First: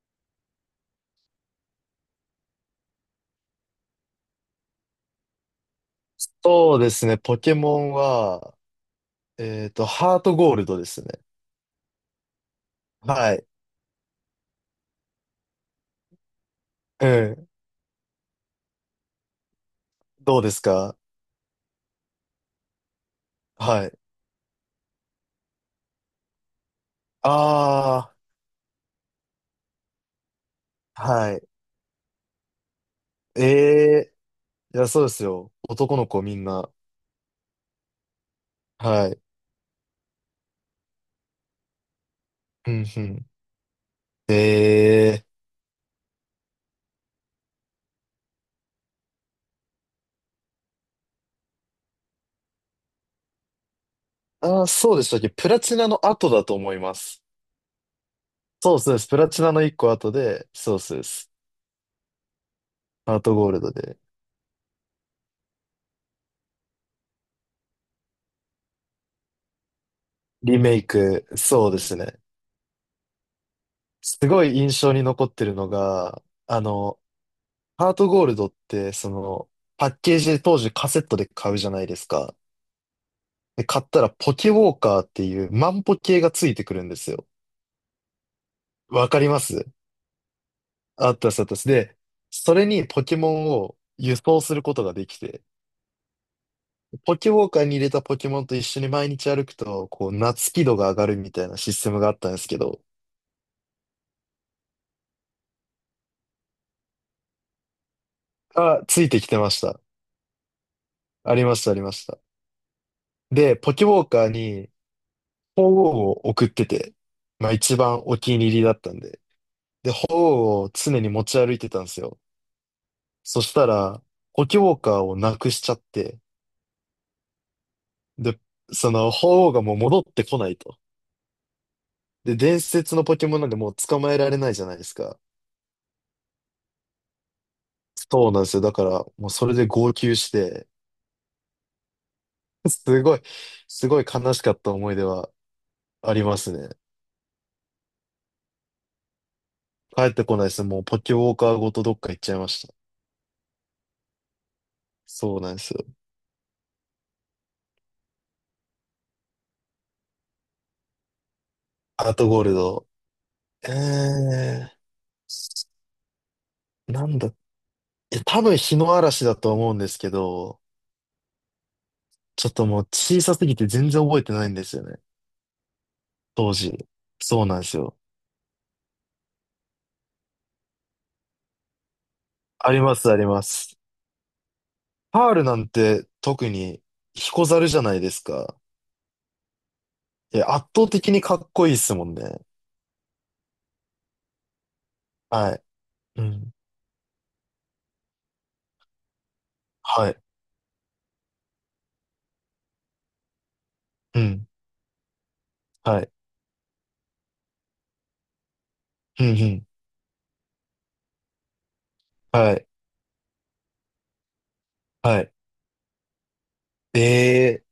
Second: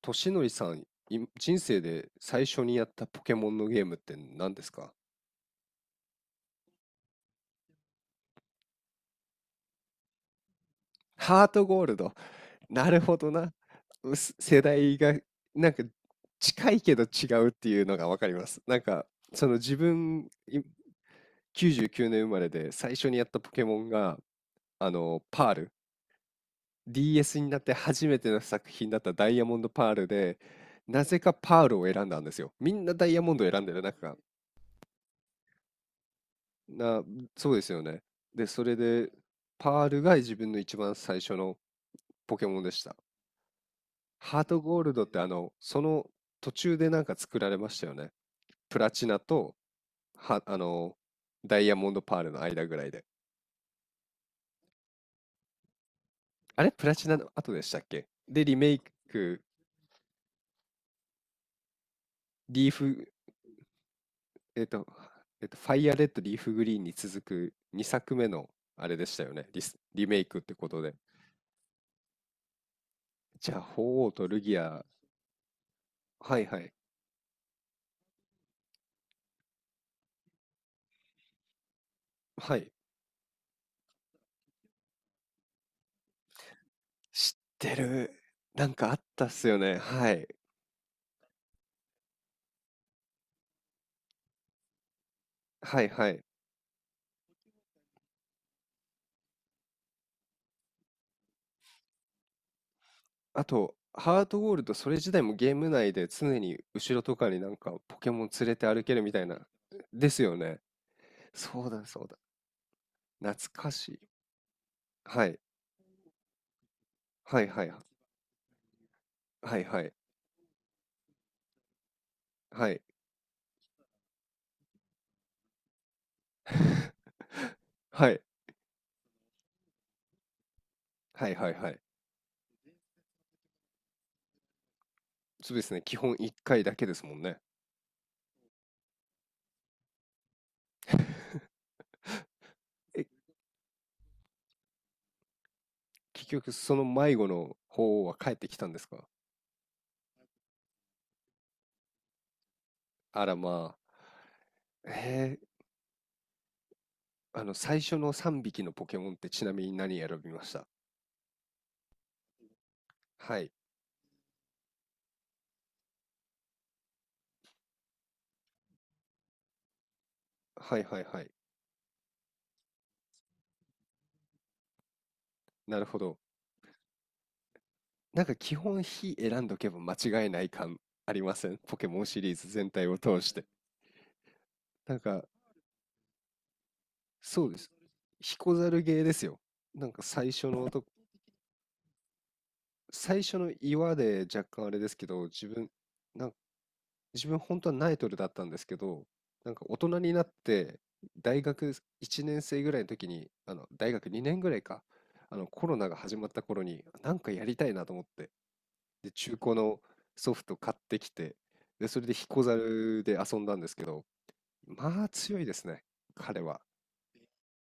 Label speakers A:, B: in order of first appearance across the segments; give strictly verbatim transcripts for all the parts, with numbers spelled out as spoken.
A: としのりさん、い人生で最初にやったポケモンのゲームって何ですか？
B: そうですね、ポケモンは、えっと、ハートゴールドですね。
A: ハートゴールド。なるほど
B: はい。
A: な。うす世代がなんか近いけど
B: う
A: 違う
B: ん。
A: っていうのがわかります。なんかその自分
B: どうで
A: い
B: すか？
A: きゅうじゅうきゅうねん生まれで最初にやったポケモ
B: は
A: ン
B: い。
A: があのパール。ディーエス になって初
B: あ
A: めての作品だったダイヤモンドパールで、
B: あ、
A: なぜ
B: は
A: か
B: い。
A: パールを選んだんですよ。みんなダイヤモン
B: え
A: ドを選んでる
B: え、
A: 中、
B: いや、そうですよ。男の子みんな。
A: な、そうですよね。で、それ
B: は
A: で、
B: い。
A: パールが自分の一番最初のポケモン
B: う
A: でし
B: ん
A: た。
B: うん。
A: ハートゴールドって
B: え
A: あ
B: え、
A: の、その途中でなんか作られましたよね。プラチナと、は、あの、ダイヤモンドパールの間ぐらいで。
B: ああー、そうでしたっけ？プラチナの後だと
A: あれ
B: 思い
A: プラ
B: ま
A: チナ
B: す。
A: の後でしたっけ。で、リメ
B: そ
A: イ
B: うそうです。プラ
A: ク、
B: チナの一個後で、そうそうです。
A: リーフ、
B: ハートゴールドで。
A: えっと、えっと、ファイアレッド、リーフグリーンに続くにさくめのあれでしたよね。リス、リメイクって
B: リ
A: こ
B: メ
A: と
B: イ
A: で。
B: ク、そうですね。
A: じゃあ、鳳凰
B: す
A: とル
B: ごい
A: ギ
B: 印
A: ア、
B: 象に残ってるのが、
A: はいは
B: あ
A: い、
B: の、ハートゴールドって、その、パッケージで当時カセットで買うじゃないですか。
A: はい。
B: で、買ったらポケウォーカーっていう万歩計がついてくるんですよ。
A: 知ってる。なんかあっ
B: わか
A: た
B: り
A: っ
B: ま
A: すよ
B: す。
A: ね。はい。
B: あったです、あったです。で、それにポケモンを輸送することができて、
A: はいはい。
B: ポケウォーカーに入れたポケモンと一緒に毎日歩くと、こう、夏輝度が上がるみたいなシステムがあったんですけど、
A: あと、ハートゴールド、それ自体もゲーム内で常に後ろとかになんかポケモン連れて
B: あ、
A: 歩け
B: つ
A: る
B: い
A: みた
B: て
A: い
B: きて
A: な。
B: ました。
A: ですよね。
B: ありま
A: そ
B: し
A: う
B: た、あり
A: だ
B: ま
A: そ
B: し
A: うだ。
B: た。
A: 懐
B: で、
A: か
B: ポケ
A: し
B: ウ
A: い。
B: ォーカーに、
A: はい。
B: 鳳凰を送ってて、
A: はい
B: まあ
A: はい
B: 一
A: は。
B: 番お気に入りだったんで。
A: はいは
B: で、
A: い。
B: 本を常に持ち歩いてたんですよ。
A: はい。
B: そしたら、ポケモンカーをなくしちゃって、
A: はい
B: で、その本がもう戻ってこないと。
A: はいはいはい。
B: で、伝説のポケモンなんでもう捕まえられないじゃないですか。
A: そうですね。基本いっかいだけですもんね。
B: そうなんですよ。だから、もうそれで号泣して、す
A: え、
B: ごい、すごい悲しかった思い出はあり
A: 結
B: ま
A: 局
B: す
A: そ
B: ね。
A: の迷子の方は帰ってきたんですか？
B: 帰ってこないですね。もうポケモンカーごとどっか行っちゃいました。
A: あらまあ。へ
B: そうな
A: え
B: んですよ。
A: あの、最初のさんびきのポケモンってちなみに何選びました？
B: アートゴールド。
A: はい。
B: えー、なんだ。え、多分日の嵐だと思うんですけど、
A: はいはいはい。
B: ちょっともう小さすぎて全然覚えてないんですよね。
A: なるほど。
B: 当時。そうなんですよ。
A: なんか基本非選んどけば間違いない感ありません？ポケモンシリーズ全
B: あり
A: 体
B: ま
A: を
B: す、あ
A: 通
B: り
A: し
B: ま
A: て。
B: す。
A: なんか、
B: パールなんて特に
A: そ
B: 彦
A: うで
B: 猿
A: す。
B: じゃないです
A: 彦
B: か。
A: 猿ゲーですよ。なんか最
B: い
A: 初
B: や、圧
A: のと、
B: 倒的にかっこいいっすもんね。
A: 最初の岩で若干あれですけど、自
B: はい。
A: 分、
B: う
A: なん
B: ん。
A: 自分本当はナイトルだったんですけど、なんか大人
B: は
A: に
B: い。
A: なって大学いちねん生ぐらいの時に、あの大学
B: う
A: にねん
B: ん。
A: ぐらいか、あのコロナが
B: はい。
A: 始まった頃になんかやりたいなと思って、で
B: うん、う
A: 中古
B: ん。
A: のソフト買ってきて、でそれで彦
B: はい。
A: 猿で遊んだんですけど、まあ
B: はい。
A: 強いですね、彼は。
B: ええ、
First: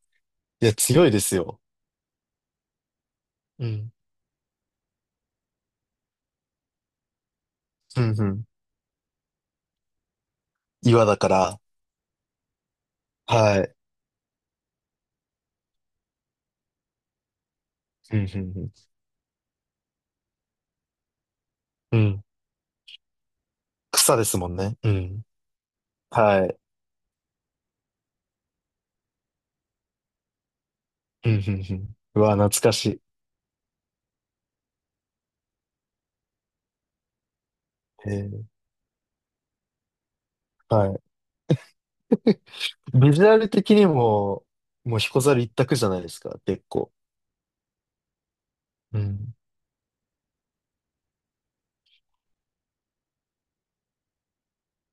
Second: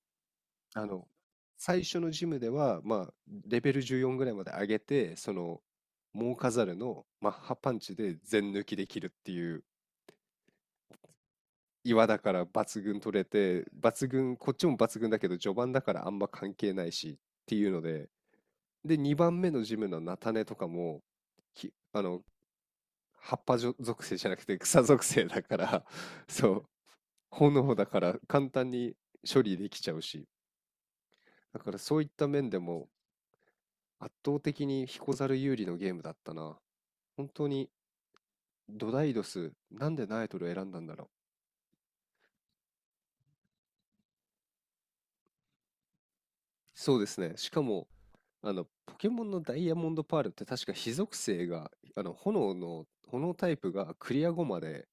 B: いや、
A: あ
B: 強
A: の
B: いですよ。
A: 最初のジムでは、まあ、レ
B: う
A: ベル
B: ん。
A: じゅうよんぐらいまで上げて、その、モーカザルのマッハパンチ
B: うん、
A: で
B: うん。
A: 全抜きできるっていう。
B: 岩だから。
A: 岩だから抜群取れ
B: は
A: て、
B: い。
A: 抜群、こっちも抜群だけど、序盤だからあんま関係ないしっていうので、
B: うん、うん、
A: で、にばんめのジムの菜種とかも、き
B: うん。
A: あ
B: う
A: の、
B: ん。
A: 葉っぱじょ属性
B: 草で
A: じゃな
B: す
A: く
B: もん
A: て
B: ね。
A: 草
B: う
A: 属
B: ん。
A: 性だから、
B: は
A: そ
B: い。
A: う、炎だから簡単に処理できちゃうし、
B: うん、うん、
A: だか
B: う
A: らそ
B: ん。
A: ういっ
B: う
A: た
B: わ、
A: 面
B: 懐
A: で
B: かし
A: も
B: い。
A: 圧倒的にヒコザル有利のゲームだったな。本当に
B: ええ、
A: ドダイドス、なんでナエトル選んだん
B: は
A: だ
B: い。
A: ろう。
B: ビジュアル的にも、もう彦猿一択じゃないですか、結構。
A: そうですね。しかも、あの、ポ
B: う
A: ケモン
B: ん。
A: のダイヤモンドパールって確か火属性が、あの、炎の、炎タイプがクリア後まで、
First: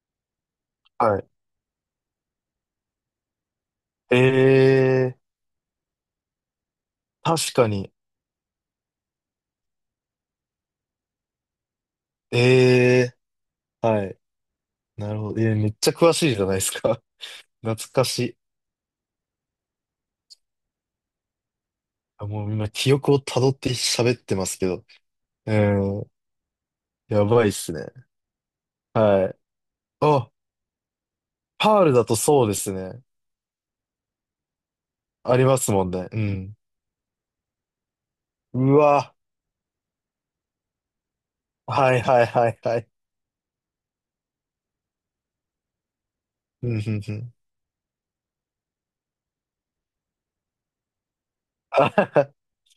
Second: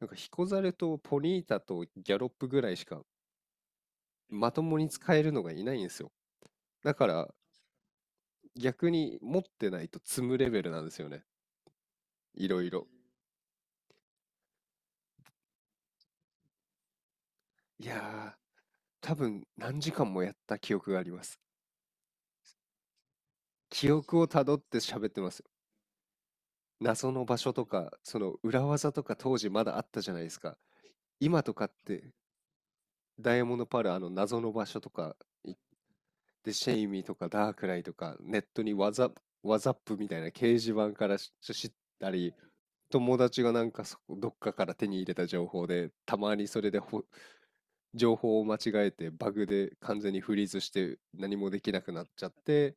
A: なんかヒコザルと
B: は
A: ポ
B: い。
A: ニータとギャロップぐらいしかまとも
B: え
A: に使
B: え
A: えるのがいないんですよ。だから
B: ー、確かに。
A: 逆に持ってないと積むレベルなんですよね。
B: え
A: いろいろ。
B: えー、はい。なるほど。えー、めっちゃ詳しいじゃないですか。懐
A: いや
B: かし
A: ー、
B: い。
A: 多分何時間もやった記憶があります。
B: あ、もう今、記憶を辿って
A: 記
B: 喋っ
A: 憶を
B: て
A: た
B: ま
A: ど
B: す
A: っ
B: け
A: て
B: ど。
A: 喋ってます。
B: うん、
A: 謎の
B: や
A: 場
B: ばいっ
A: 所と
B: すね。
A: か、その裏技とか
B: は
A: 当
B: い。
A: 時まだあったじゃないで
B: あ、
A: すか。今とかっ
B: パールだ
A: て
B: とそうですね。
A: ダイヤモンドパール、あの、謎の場所とか
B: あり
A: 行
B: ま
A: っ
B: すもんね。う
A: て、
B: ん。
A: シェイミーとかダークライとか、ネットに
B: う
A: ワザ、
B: わ。
A: ワザップみたいな掲示板からし知っ
B: はい
A: た
B: はい
A: り、
B: はいはい。
A: 友達がなんかそこどっかから手に入れた情報で、たまにそ
B: う
A: れ
B: ん、
A: で
B: うん、
A: ほ
B: うん。
A: 情報を間違えて、バグで完全にフリーズして何もで きな
B: あ
A: くなっちゃ
B: は
A: って、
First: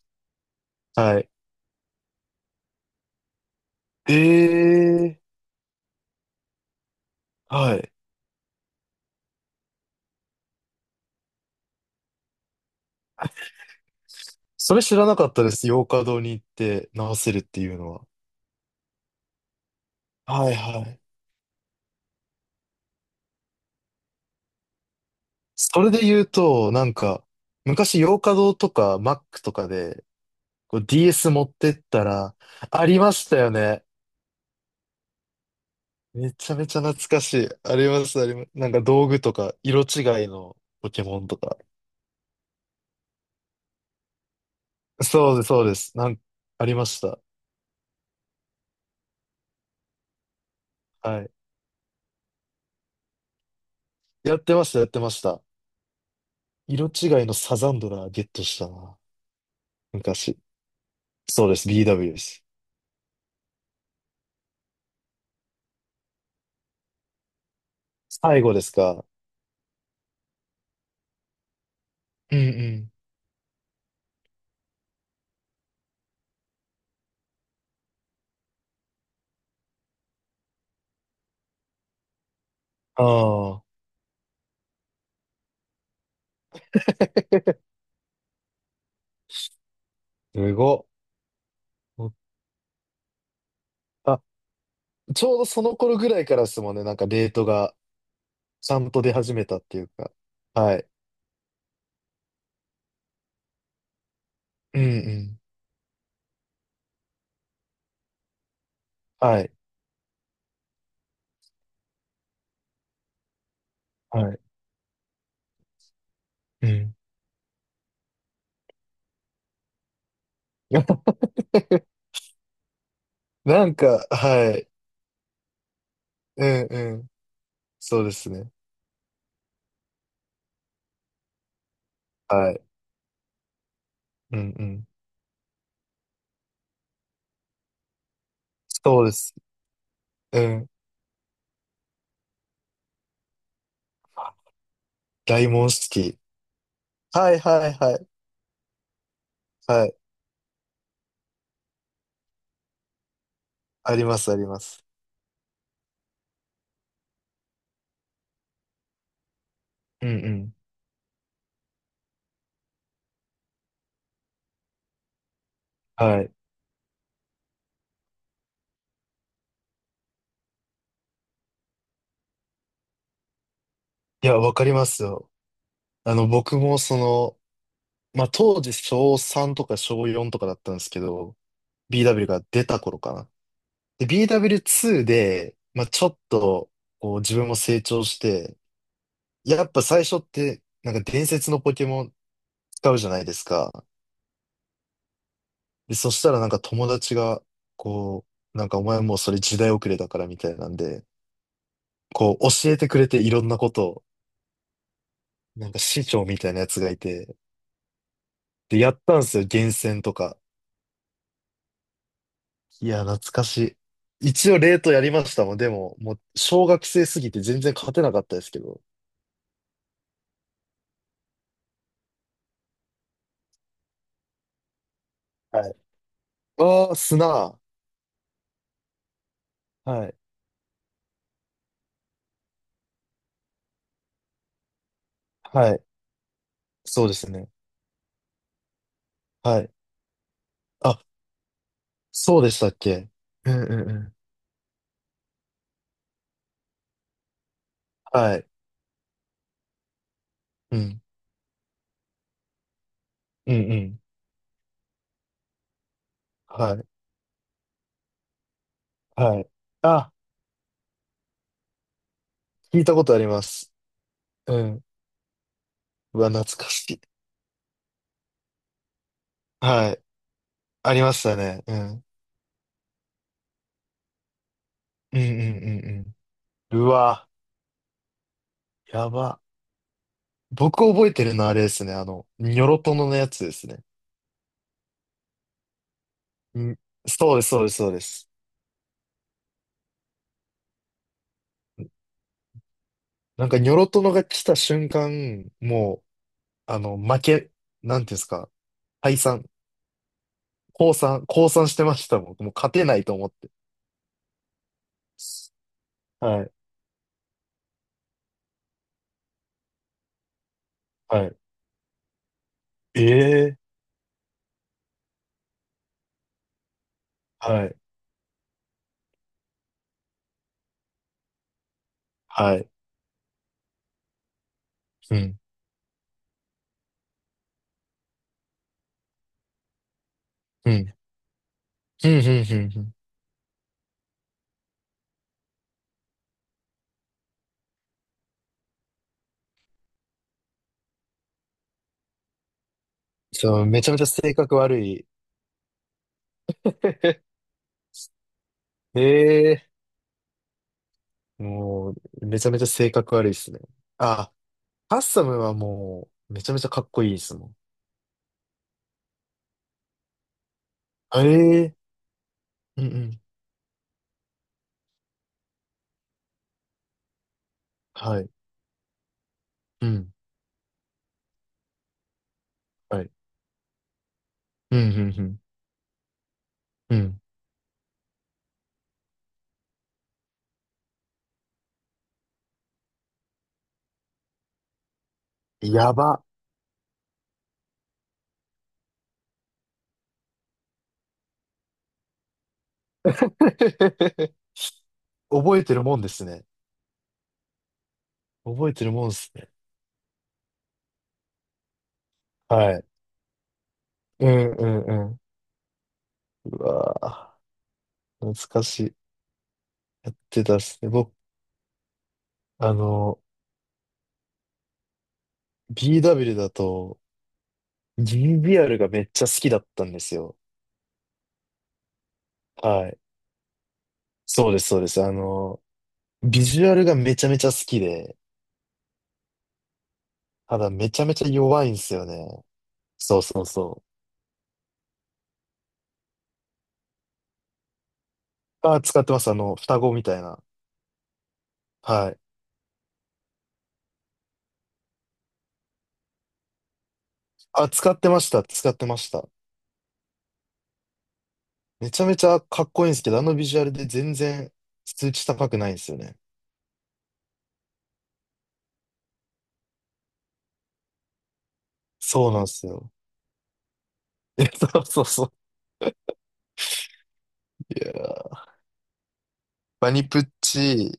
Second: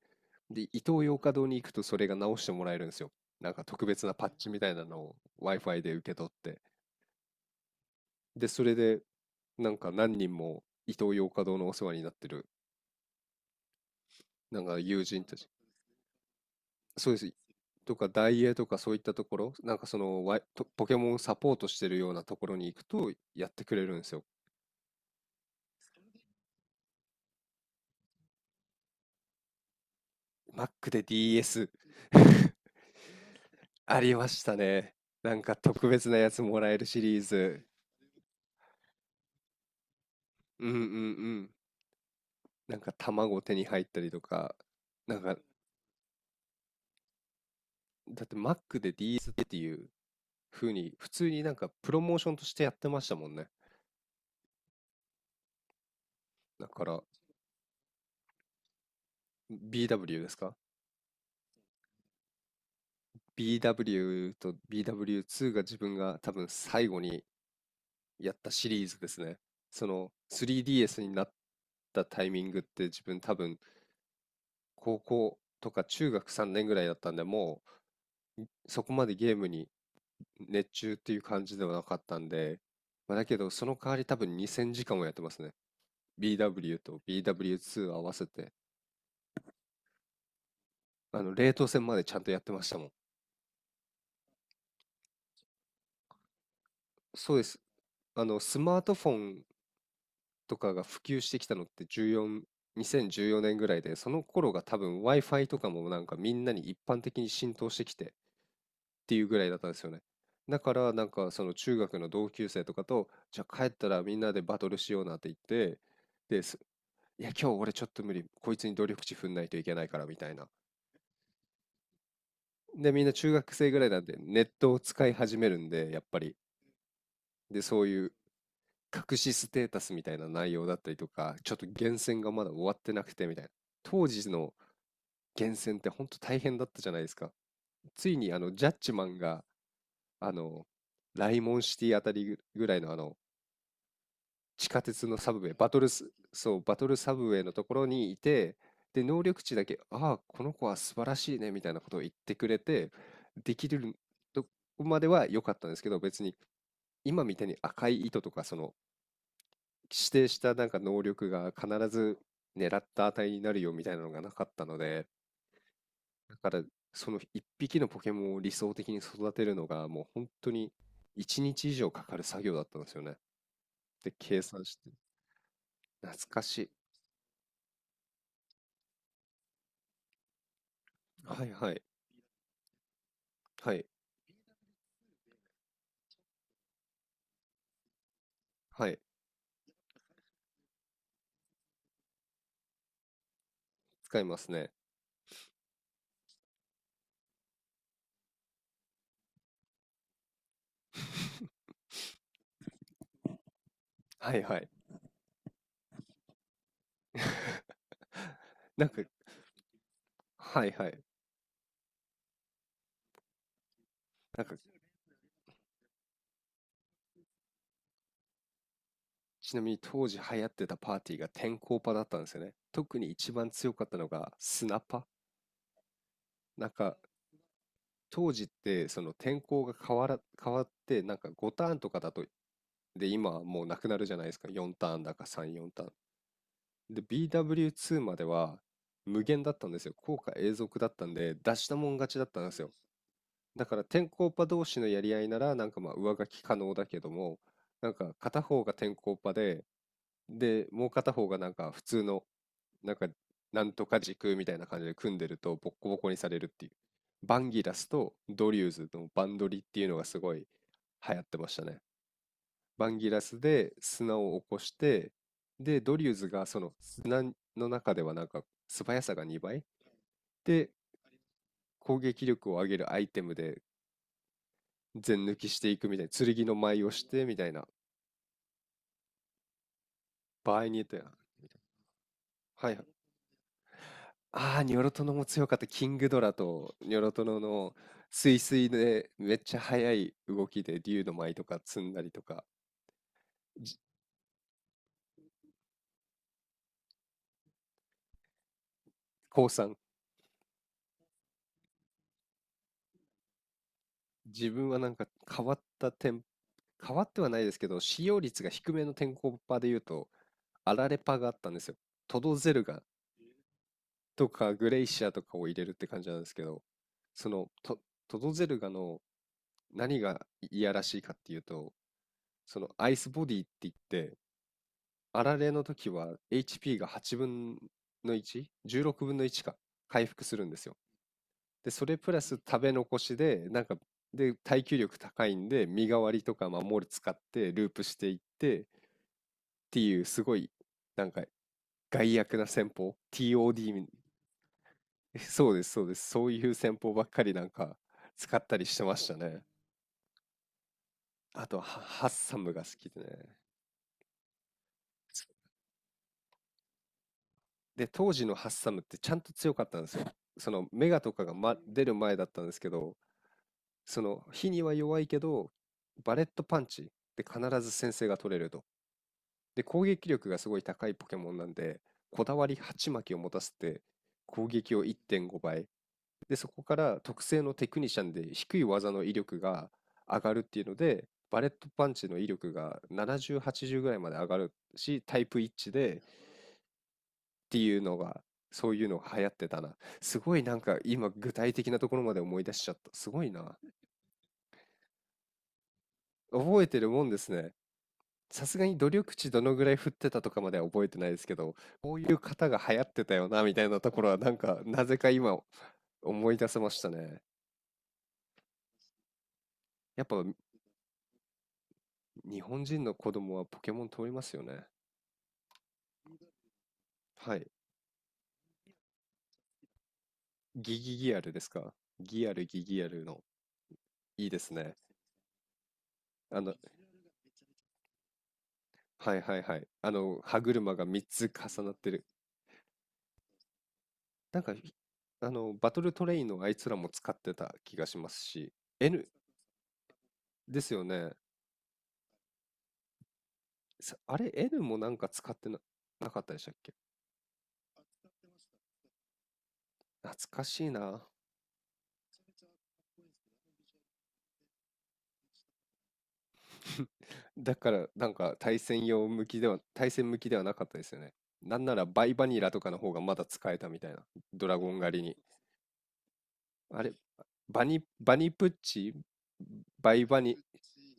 A: で、イトー
B: は。
A: ヨ
B: は
A: ー
B: い。
A: カドーに行くとそれが直してもらえるんですよ。なんか特別なパッチみ
B: え
A: たいなのを
B: え
A: Wi-Fi で受け取って。
B: ー、はい。
A: で、それで、なんか何人もイトーヨーカドーのお世話になってるなん
B: そ
A: か
B: れ知
A: 友
B: らな
A: 人
B: かっ
A: た
B: た
A: ち。
B: です。洋華堂に行って
A: そう
B: 直
A: で
B: せ
A: す。
B: るっていうの
A: と
B: は。
A: か、ダイエーとかそういったところ、なんかそのワイ、
B: はい
A: と
B: は
A: ポケ
B: い。
A: モンサポートしてるようなところに行くとやってくれるんですよ。
B: それで言うと、なんか、昔洋華堂とか Mac とかで、こう
A: Mac で
B: ディーエス 持っ
A: ディーエス。
B: てったら、ありましたよね。
A: ありましたね。なんか特別なや
B: め
A: つ
B: ちゃ
A: も
B: め
A: ら
B: ち
A: え
B: ゃ
A: るシ
B: 懐
A: リー
B: かしい。
A: ズ。
B: あります、あります。なんか道具とか、色違いの
A: うんうんう
B: ポケモンと
A: ん。
B: か。
A: なんか卵手に入ったりとか、なん
B: そ
A: か、
B: うです、そうです。なん、ありました。
A: だって Mac で ディーエス っていう風に、普
B: は
A: 通
B: い。
A: になんかプロモーションとしてやってましたもんね。
B: やってました、やってました。
A: だか
B: 色
A: ら、
B: 違いのサザンドラゲットしたな。
A: ビーダブリュー です
B: 昔。
A: か？
B: そうです、ビーダブリュー です。
A: ビーダブリュー と ビーダブリューツー が自分が多分最後にやっ
B: 最
A: た
B: 後で
A: シ
B: す
A: リーズ
B: か？
A: ですね。その スリーディーエス になったタイ
B: うんう
A: ミングって
B: ん。
A: 自分多分高校とか中学さんねんぐらいだったんで、もうそこまでゲームに熱中っていう感じではなかったんで、
B: あ
A: まあ、だけど
B: あ、
A: その代わり多分にせんじかんもやってますね。ビーダブリュー と ビーダブリューツー 合わせて、
B: すご
A: あの、冷凍戦までち
B: っ。
A: ゃんとやってましたもん。
B: あ、ちょうどその頃ぐらいからですもんね、なんかレー
A: そうで
B: ト
A: す。
B: が
A: あの、ス
B: ち
A: マ
B: ゃ
A: ー
B: ん
A: ト
B: と
A: フォ
B: 出始
A: ン
B: めたっていうか。
A: とか
B: は
A: が
B: い。
A: 普及してきたのってじゅうよん、にせんじゅうよねんぐらいで、その頃が多
B: うんう
A: 分
B: ん。
A: Wi-Fi とかもなんかみんなに一般的に浸透してきてっていうぐ
B: は
A: らい
B: い。
A: だったんですよね。だからなんかその中学の同級生とかと、じゃあ帰ったらみん
B: は
A: な
B: い。
A: でバトルしようなって言って、です。
B: うん。
A: いや、今日俺ちょっと無理。こいつに努力値踏んないといけないからみたいな。で、みんな中学
B: な
A: 生
B: ん
A: ぐらいなん
B: か、
A: でネッ
B: はい。
A: トを使い始めるんで、やっぱり。
B: うんうん。
A: で、そう
B: そう
A: い
B: で
A: う
B: すね。
A: 隠しステータスみたいな内容だったりとか、ちょっと厳選がまだ
B: は
A: 終
B: い。
A: わってなくてみたいな。当時
B: うん
A: の
B: うん。
A: 厳選って本当大変だったじゃないですか。ついにあのジャッジ
B: そ
A: マ
B: うで
A: ン
B: す。
A: があ
B: う
A: の
B: ん。
A: ライモンシティあたりぐらいのあの地下鉄のサブウ
B: 大
A: ェイ、バ
B: 門
A: トルス、
B: 式。
A: そう、バトルサブウ
B: はい
A: ェイのと
B: はい
A: ころ
B: はい。
A: にいて、で、能力値だけ、
B: はい。
A: ああ、この子は素晴らしいね、みたいなことを言ってくれて、でき
B: あ
A: る
B: ります、あ
A: と
B: りま
A: こ
B: す。
A: までは良かったんですけど、別に今みたいに赤い糸とか、その
B: う
A: 指
B: ん
A: 定
B: う
A: した
B: ん。
A: なんか能力が必ず狙った値になるよみたいなのがなかったので、
B: はい。
A: だから、その一匹のポケモンを理想的に育てるのが、もう本当に一日以上かかる作業だったんですよね。で、
B: いや、
A: 計
B: わ
A: 算
B: かり
A: し
B: ま
A: て。
B: すよ。
A: 懐
B: あの、
A: か
B: 僕
A: しい。
B: もその、まあ、当時小さんとか小よんとかだったんですけど、
A: はいはい。
B: ビーダブリュー が出た頃かな。
A: はい。
B: で、ビーダブリューツー で、まあ、ちょっと、こう、自分も成長して、
A: はい。
B: やっぱ最初って、なんか伝説のポケモン使うじゃないですか。
A: 使いますね。
B: で、そしたらなんか友達が、こう、なんかお前もうそれ時代遅れだからみたいなんで、こう、教えてくれていろんなことを、
A: はいはい。
B: なんか師匠みたいなやつがいて、で、
A: なん
B: やっ
A: か、
B: たんですよ、厳選とか。
A: はいはい。
B: いや、懐かしい。
A: なん
B: 一
A: か、
B: 応、レートやりましたもん。でも、もう、小学生すぎて全然勝てなかったですけど。
A: ちなみに当時流行ってたパーティーが天候パだったんですよね。特に一番強かったのがスナパ。
B: はい。
A: なん
B: ああ、
A: か、
B: 砂。は
A: 当時ってその天候が変わ
B: い。
A: ら、変わってなんかごターンとかだと。で今はもうなくなるじゃないですか。よんターンだかさんじゅうよん
B: はい。
A: ターン。で
B: そうですね。
A: ビーダブリューツー までは無限だっ
B: は
A: た
B: い。
A: んですよ。効果永続だっ
B: あ、
A: たんで出したもん勝ちだっ
B: そ
A: た
B: う
A: ん
B: で
A: で
B: し
A: す
B: た
A: よ。
B: っけ？うん
A: だか
B: う
A: ら
B: んう
A: 天
B: ん。
A: 候パ同士のやり合いならなんかまあ上書き可能だけども、なんか
B: は
A: 片
B: い。
A: 方が天候パで、で
B: う
A: もう
B: ん。
A: 片方がなんか普通のなんか、
B: うん
A: なん
B: う
A: とか
B: ん。
A: 軸みたいな感じで組んでると、ボッコボコにされるっていう。
B: はい。
A: バンギラスとドリューズのバン
B: は
A: ド
B: い。
A: リっていうのが
B: あ、
A: すごい流行ってましたね。
B: 聞い
A: バ
B: た
A: ン
B: こ
A: ギ
B: とあ
A: ラ
B: り
A: ス
B: ます。
A: で砂を起
B: う
A: こし
B: ん。
A: て、で、ドリュー
B: う
A: ズ
B: わ、
A: が
B: 懐
A: そ
B: か
A: の
B: しい。
A: 砂の中ではなんか素早さがにばい
B: はい。
A: で、
B: ありましたね。う
A: 攻
B: ん。
A: 撃力を上げるアイテムで
B: うん
A: 全
B: うん
A: 抜きし
B: う
A: ていくみたいな、
B: ん
A: 剣の
B: うん。
A: 舞
B: う
A: をして
B: わ、
A: みたいな、
B: やば。
A: 場合に
B: 僕
A: よって
B: 覚
A: は。
B: えてるのはあれですね。あの、ニョ
A: はい。
B: ロトノのやつですね。
A: ああ、ニョロトノも強かった。キングドラと
B: ん、
A: ニョロト
B: そう
A: ノ
B: です、そうで
A: の
B: す、そうで
A: ス
B: す。
A: イスイでめっちゃ速い動きで竜の舞とか積んだりとか。
B: なんか、ニョ
A: じ
B: ロトノが来た瞬間、もう、あの、負け、なんていうんですか、退散、
A: 降参。
B: 降参、降参してましたもん。もう勝てないと思って。
A: 自分はなんか変わった点、
B: はい、
A: 変わってはないですけど、使用率が低めの天候パで言うと、アラレパ
B: は
A: があ
B: い。
A: ったんですよ。トドゼルガ
B: ええ、
A: とかグレイシアとかを入れるって感じなんですけど、その
B: はい、
A: ト、トドゼルガの何がいいやらしいかっていうと、
B: は
A: その
B: い。
A: アイスボディって言って、
B: う
A: あら
B: ん、
A: れの時は エイチピー がはちぶんの いち？ じゅうろくぶんのいちか。回復するんです
B: う
A: よ。
B: ん、
A: で、それ
B: うん、
A: プ
B: うん、
A: ラス食
B: う
A: べ
B: ん。うん。
A: 残しで、なんか、で、耐久力高いんで、身代わりとか守り使ってループしていってっていう、すごい、なんか、害悪な戦法、
B: そう、め
A: ティーオーディー。
B: ちゃめちゃ性格悪い。
A: そうです、そうです。そういう戦法ばっかりな んか使ったりしてましたね。
B: ええ、
A: あとは、ハ
B: も
A: ハッ
B: う、
A: サ
B: めちゃ
A: ム
B: め
A: が
B: ちゃ
A: 好き
B: 性
A: で
B: 格悪いっ
A: ね。
B: すね。あ、ハッサムはもう、めちゃめちゃかっこいいですもん。
A: で、当時のハッサムってちゃんと強かったんですよ。そのメガとかが、ま、
B: え
A: 出
B: え。
A: る前だったんですけ
B: うんう
A: ど、
B: ん。
A: その火には弱いけどバレットパンチで必ず先制が
B: はい。
A: 取れると。で攻
B: う
A: 撃
B: ん。
A: 力がすごい高いポケモンなんで、こだわり鉢
B: は
A: 巻
B: い。
A: きを持たせて攻撃
B: うん、う
A: を1.5
B: ん、
A: 倍で、そこか
B: うん。
A: ら
B: うん。
A: 特性のテクニシャンで低い技の威力が上がるっていうので、バレットパンチの威力がななじゅう、はちじゅうぐらいまで上がるしタイプ一致
B: や
A: でっ
B: ば。
A: ていうのがそういうのが流行ってたな。すごいなんか今具体的なところまで思い出しちゃった。すごいな。
B: 覚えてるもんですね。
A: 覚えてるもんですね。さすが
B: 覚え
A: に
B: て
A: 努
B: るもんで
A: 力値
B: す
A: ど
B: ね。
A: のぐらい振ってたとかまでは覚えてないですけど、こういう方が
B: は
A: 流行
B: い。
A: ってたよなみたいなところは
B: う
A: なん
B: ん、
A: かなぜ
B: う
A: か
B: ん、
A: 今思い出せ
B: う
A: ました
B: わ
A: ね。
B: ぁ、懐かしい。
A: やっ
B: やっ
A: ぱ
B: てたっすね。僕、
A: 日本
B: あ
A: 人の子
B: の、
A: 供はポケモン通りますよね。
B: ビーダブリュー だと、
A: はい。
B: ジービーアール がめっちゃ好きだったんですよ。
A: ギギギアルですか？ギアルギギア
B: はい。
A: ルの。いいで
B: そう
A: す
B: です、
A: ね。
B: そうです。あの、
A: あ
B: ビ
A: の、
B: ジュアルがめちゃめちゃ好きで、
A: はいはいはい。あの、歯
B: ただ
A: 車が
B: めち
A: 3
B: ゃめち
A: つ
B: ゃ
A: 重
B: 弱
A: な
B: いん
A: っ
B: で
A: て
B: す
A: る。
B: よね。そうそうそ
A: なんか、ひあの、バトルトレインのあいつらも使ってた気がしますし、
B: う。あ、使っ
A: N
B: てます。あの、双子みたいな。
A: ですよね。
B: はい。
A: さあれ、N もなんか使ってな、なかったでしたっけ？
B: あ、使ってました。使ってました。
A: 懐かしいな。
B: めちゃめちゃかっこいいんですけど、あのビジュアルで全然数値高くないんですよね。
A: だからなんか対戦用向きでは、対戦向きではなかったですよね。なんならバイバ
B: そう
A: ニ
B: なんで
A: ラと
B: す
A: かの
B: よ。
A: 方がまだ使えたみたいな。
B: え、
A: ドラゴン
B: そう
A: 狩
B: そ
A: り
B: う
A: に。
B: そう。
A: あれ、バ
B: い
A: ニ、
B: や
A: バニ
B: ー、
A: プッチ、
B: バ
A: バ
B: ニ
A: イ
B: プ
A: バ
B: ッ
A: ニ、
B: チ、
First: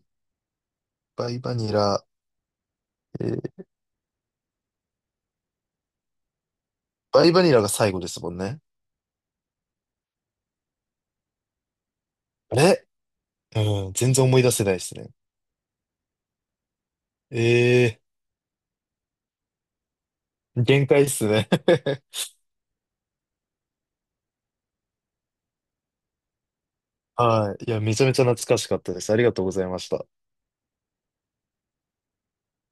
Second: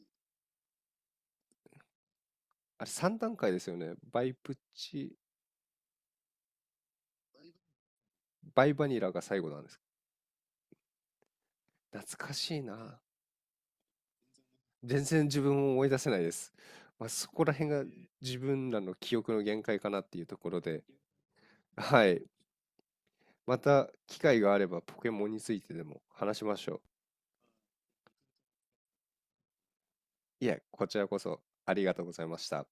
B: バイバニラ、
A: あれ、さん段
B: え
A: 階です
B: ー
A: よね。バイプッチ、
B: バイバニラが最後ですもんね。
A: バイバニラが最後なんです。懐か
B: あ
A: しい
B: れ、
A: な。
B: うん、全然思い出せないです
A: 全
B: ね。
A: 然自分を思い出せないです。まあ、そこら辺が
B: ええ
A: 自分らの記憶の限界かなっていうところ
B: ー、
A: で、
B: 限界っすね。
A: はい。また機会があればポケモンについてでも話しましょう。
B: はい。いや、めちゃめちゃ懐かしかったです。ありがとうございました。
A: いえ、こちらこそありがとうございました。